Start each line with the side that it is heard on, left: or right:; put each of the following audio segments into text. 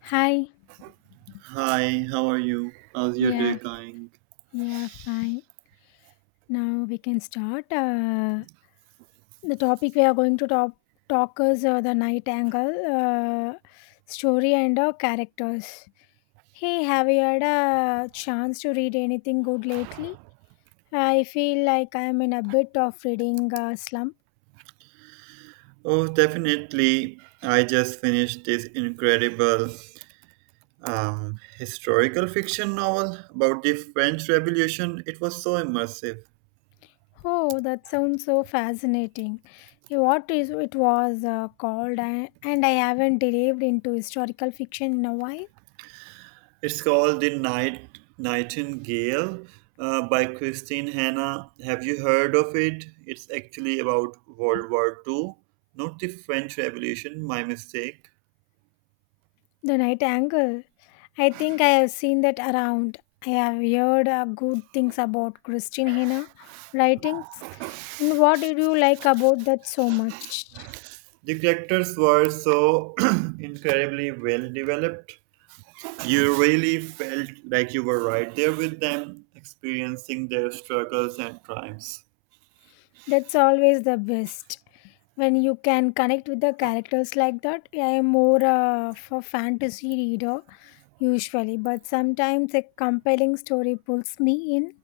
left: Hi.
right: Hi, how are you? How's your day
left: Yeah,
right: going?
left: yeah, fine. Now we can start. The topic we are going to talk is the Night Angle story and characters. Hey, have you had a chance to read anything good lately? I feel like I am in a bit of reading slump.
right: Oh, definitely. I just finished this incredible historical fiction novel about the French Revolution. It was so immersive.
left: Oh, that sounds so fascinating. Eh, what is it was called, and I haven't delved into historical fiction in a while.
right: It's called The Night Nightingale by Christine Hanna. Have you heard of it? It's actually about World War Two, not the French Revolution, my mistake.
left: The Night Angle. I think I have seen that around. I have heard good things about Christine Hina writings. And what did you like about that so much?
right: The characters were so incredibly well developed. You really felt like you were right there with them, experiencing their struggles and triumphs.
left: That's always the best. When you can connect with the characters like that, I am more of a fantasy reader usually, but sometimes a compelling story pulls me in.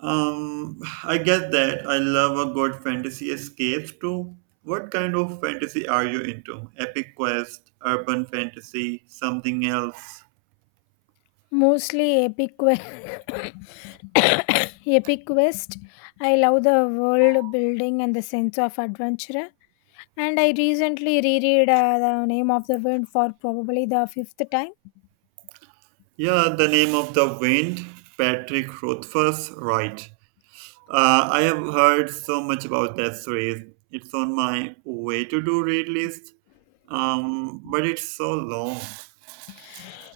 right: I get that. I love a good fantasy escape too. What kind of fantasy are you into? Epic quest, urban fantasy, something else?
left: Mostly epic quest. Epic quest. I love the world building and the sense of adventure. And I recently reread The Name of the Wind for probably the fifth time.
right: Yeah, the name of the wind, Patrick Rothfuss, right. I have heard so much about that series. It's on my way to do read list, but it's so long.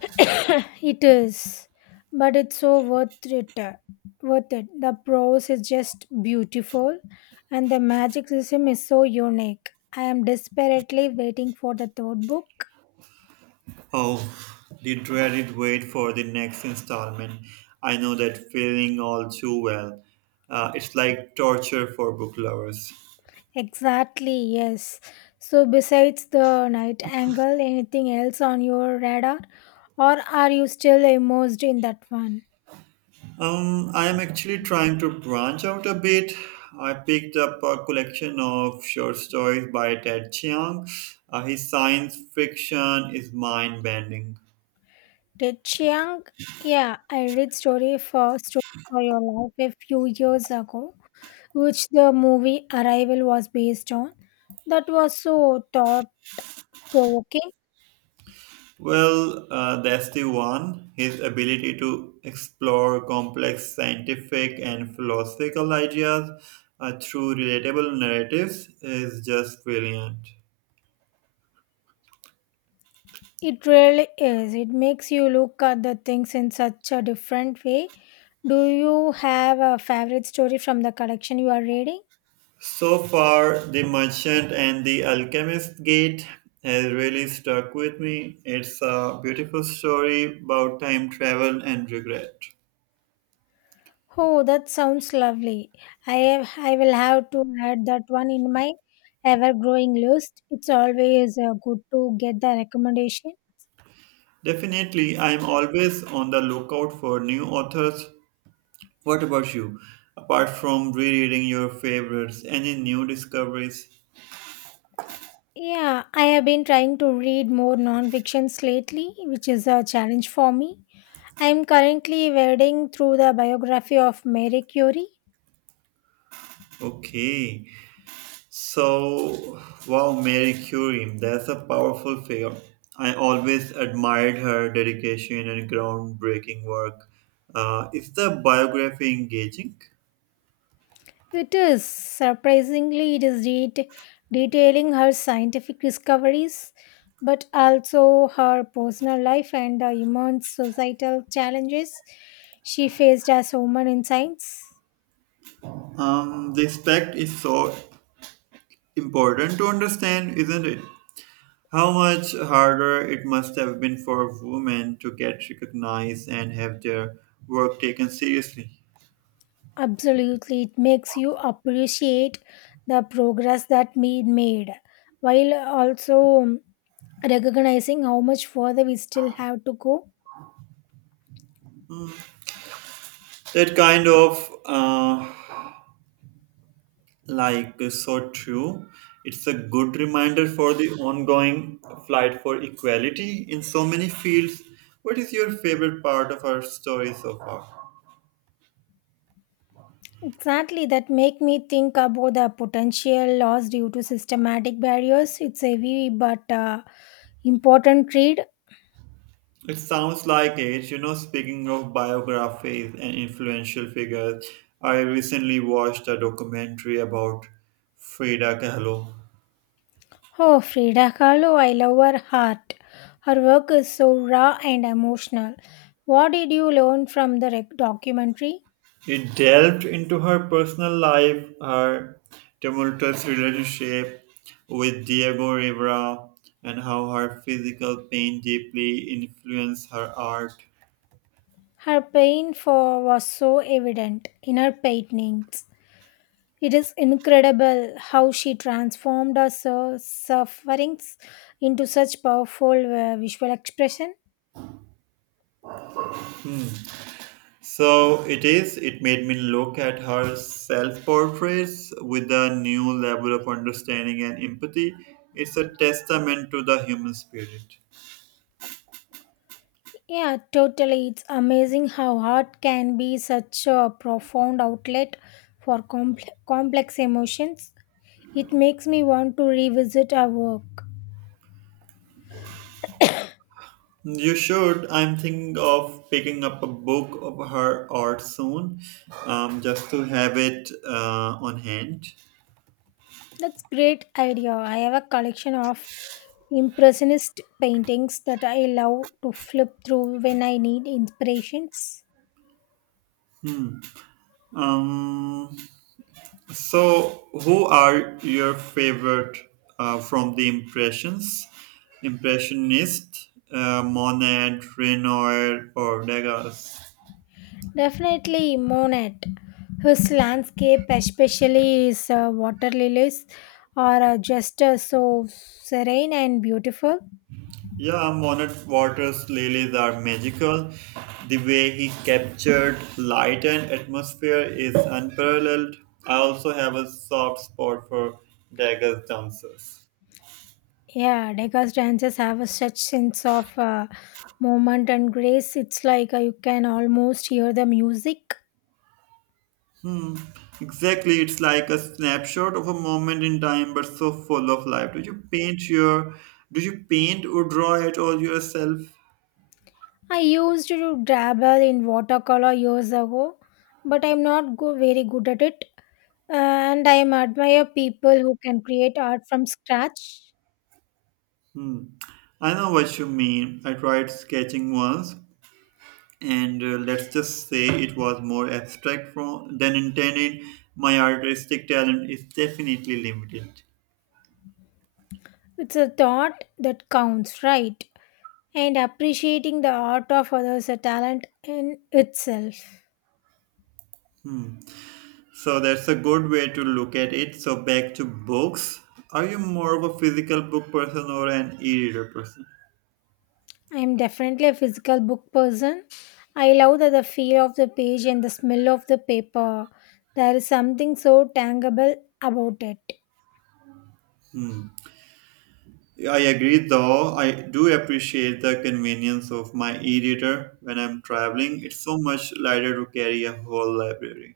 left: It is, but it's so worth it. The prose is just beautiful, and the magic system is so unique. I am desperately waiting for the third book.
right: Oh, the dreaded wait for the next installment. I know that feeling all too well. It's like torture for book lovers.
left: Exactly, yes. So, besides the Night Angle, anything else on your radar, or are you still immersed in that one?
right: I am actually trying to branch out a bit. I picked up a collection of short stories by Ted Chiang. His science fiction is mind bending.
left: Did Chiang? Yeah, I read Story for Your Life a few years ago, which the movie Arrival was based on. That was so thought provoking.
right: Well, that's the one. His ability to explore complex scientific and philosophical ideas through relatable narratives is just brilliant.
left: It really is. It makes you look at the things in such a different way. Do you have a favorite story from the collection you are reading?
right: So far, The Merchant and the Alchemist's Gate has really stuck with me. It's a beautiful story about time travel and regret.
left: Oh, that sounds lovely. I will have to add that one in my ever growing list. It's always good to get the recommendation.
right: Definitely, I'm always on the lookout for new authors. What about you? Apart from rereading your favorites, any new discoveries?
left: Yeah, I have been trying to read more nonfictions lately, which is a challenge for me. I am currently wading through the biography of Marie Curie.
right: Okay, so wow, Mary Curie, that's a powerful figure. I always admired her dedication and groundbreaking work. Is the biography engaging?
left: It is surprisingly detailing her scientific discoveries, but also her personal life and the immense societal challenges she faced as woman in science.
right: This fact is so important to understand, isn't it? How much harder it must have been for women to get recognized and have their work taken seriously.
left: Absolutely, it makes you appreciate the progress that we made while also recognizing how much further we still have to go.
right: That kind of uh, like so true. It's a good reminder for the ongoing fight for equality in so many fields. What is your favorite part of our story so far?
left: Exactly, that make me think about the potential loss due to systematic barriers. It's a heavy but important read.
right: It sounds like it. You know, speaking of biographies and influential figures, I recently watched a documentary about Frida Kahlo.
left: Oh, Frida Kahlo, I love her heart. Her work is so raw and emotional. What did you learn from the documentary?
right: It delved into her personal life, her tumultuous relationship with Diego Rivera, and how her physical pain deeply influenced her art.
left: Her pain for was so evident in her paintings. It is incredible how she transformed her sufferings into such powerful visual expression.
right: So it is, it made me look at her self portraits with a new level of understanding and empathy. It's a testament to the human spirit.
left: Yeah, totally. It's amazing how art can be such a profound outlet for complex emotions. It makes me want to revisit her work.
right: You should. I'm thinking of picking up a book of her art soon, just to have it on hand.
left: That's great idea. I have a collection of impressionist paintings that I love to flip through when I need inspirations.
right: Um, so, who are your favorite from the impressions? Impressionist, Monet, Renoir, or Degas?
left: Definitely Monet. His landscape, especially his water lilies, are just so serene and beautiful.
right: Yeah, Monet Waters' lilies are magical. The way he captured light and atmosphere is unparalleled. I also have a soft spot for Dagger's dancers.
left: Yeah, Degas dances have a such sense of movement and grace. It's like you can almost hear the music.
right: Exactly, it's like a snapshot of a moment in time, but so full of life. Do you paint or draw at all yourself?
left: I used to dabble in watercolor years ago, but I'm not go very good at it. And I admire people who can create art from scratch.
right: Hmm. I know what you mean. I tried sketching once, and let's just say it was more abstract from, than intended. My artistic talent is definitely limited.
left: It's a thought that counts, right? And appreciating the art of others a talent in itself.
right: So that's a good way to look at it. So back to books. Are you more of a physical book person or an e-reader person?
left: I'm definitely a physical book person. I love that the feel of the page and the smell of the paper. There is something so tangible about it.
right: Hmm. I agree though. I do appreciate the convenience of my e-reader when I'm traveling. It's so much lighter to carry a whole library.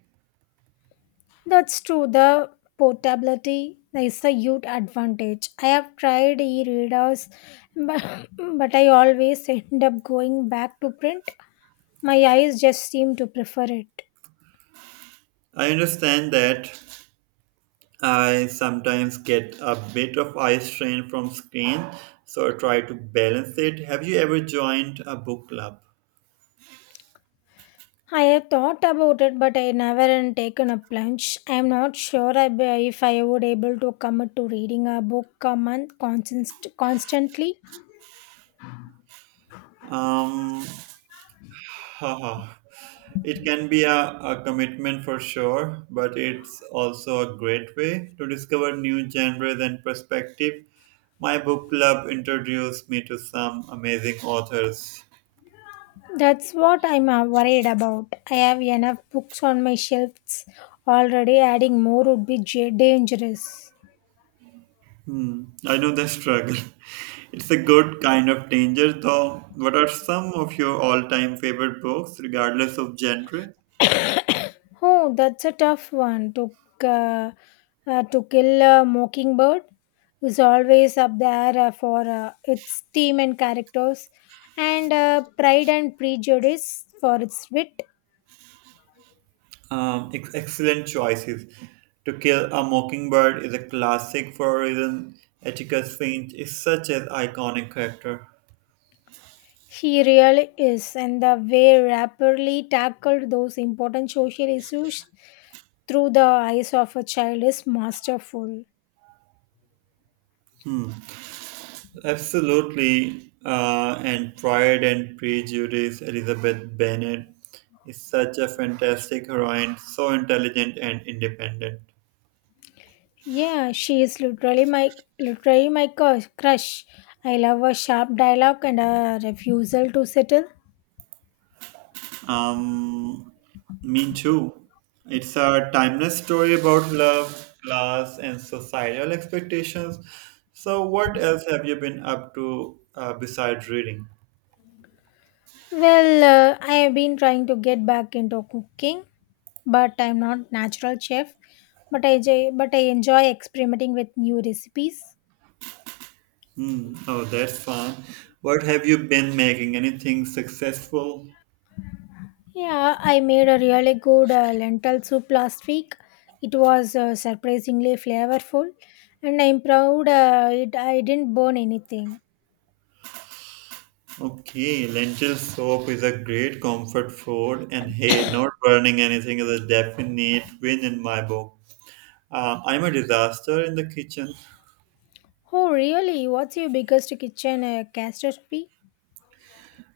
left: That's true. The portability is a huge advantage. I have tried e-readers, but, but I always end up going back to print. My eyes just seem to prefer it.
right: I understand that. I sometimes get a bit of eye strain from screen, so I try to balance it. Have you ever joined a book club?
left: I have thought about it, but I never had taken a plunge. I am not sure if I would able to commit to reading a book a month constantly.
right: Um, haha. It can be a commitment for sure, but it's also a great way to discover new genres and perspective. My book club introduced me to some amazing authors.
left: That's what I'm worried about. I have enough books on my shelves already. Adding more would be dangerous.
right: Hmm, I know the struggle. It's a good kind of danger, though. What are some of your all time favorite books, regardless of genre?
left: Oh, that's a tough one. Uh, to Kill a Mockingbird is always up there for its theme and characters, and Pride and Prejudice for its wit.
right: Excellent choices. To Kill a Mockingbird is a classic for a reason. Atticus Finch is such an iconic character.
left: She really is, and the way rapidly tackled those important social issues through the eyes of a child is masterful.
right: Absolutely. And Pride and Prejudice, Elizabeth Bennet is such a fantastic heroine, so intelligent and independent.
left: Yeah, she is literally my crush. I love her sharp dialogue and her refusal to settle.
right: Um, mean too. It's a timeless story about love, class, and societal expectations. So, what else have you been up to besides reading?
left: Well, I have been trying to get back into cooking, but I'm not natural chef. But I enjoy experimenting with new recipes.
right: Hmm. Oh, that's fun. What have you been making? Anything successful?
left: Yeah, I made a really good lentil soup last week. It was surprisingly flavorful, and I'm proud it I didn't burn anything.
right: Okay, lentil soup is a great comfort food, and hey, not burning anything is a definite win in my book. I'm a disaster in the kitchen.
left: Oh, really? What's your biggest kitchen catastrophe?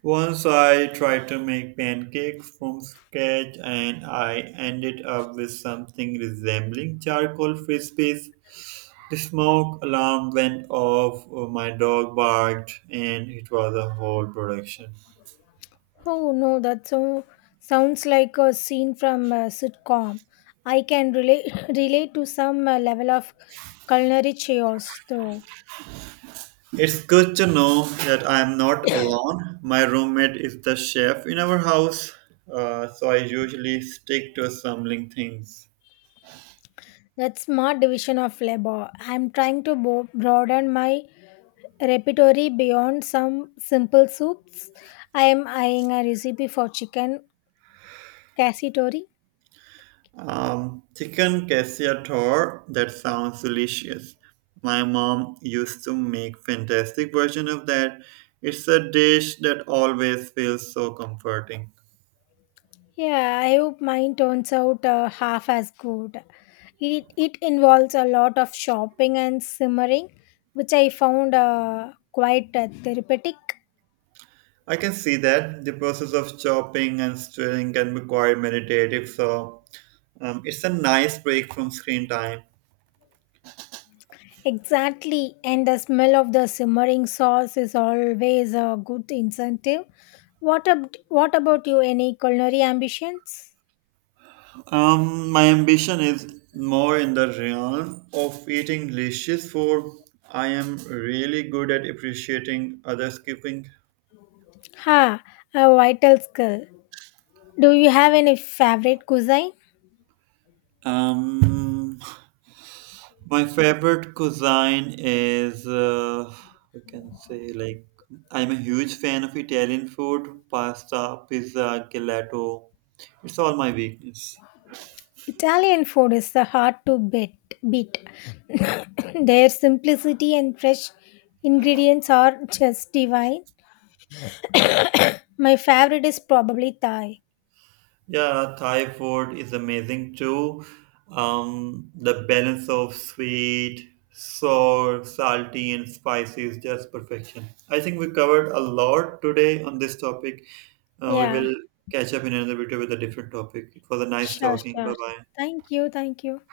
right: Once I tried to make pancakes from scratch and I ended up with something resembling charcoal frisbees. The smoke alarm went off, my dog barked, and it was a whole production.
left: Oh, no, that sounds like a scene from a sitcom. I can relate, relate to some level of culinary chaos, though.
right: It's good to know that I am not alone. My roommate is the chef in our house, so I usually stick to assembling things.
left: That's smart division of labor. I'm trying to broaden my repertoire beyond some simple soups. I am eyeing a recipe for chicken cassitori.
right: Chicken cacciatore, that sounds delicious. My mom used to make fantastic version of that. It's a dish that always feels so comforting.
left: Yeah, I hope mine turns out half as good. It involves a lot of shopping and simmering, which I found quite therapeutic.
right: I can see that the process of chopping and stirring can be quite meditative, so it's a nice break from screen time.
left: Exactly, and the smell of the simmering sauce is always a good incentive. What about you? Any culinary ambitions?
right: My ambition is more in the realm of eating delicious food. I am really good at appreciating others' cooking.
left: Ha, a vital skill. Do you have any favorite cuisine?
right: Um, my favorite cuisine is, we can say like I'm a huge fan of Italian food, pasta, pizza, gelato. It's all my weakness.
left: Italian food is the hard to beat. Their simplicity and fresh ingredients are just divine. My favorite is probably Thai.
right: Yeah, Thai food is amazing too. The balance of sweet, sour, salty, and spicy is just perfection. I think we covered a lot today on this topic. We
left: Yeah,
right: will catch up in another video with a different topic. It was a nice talking.
left: sure.
right: Bye bye.
left: Thank you.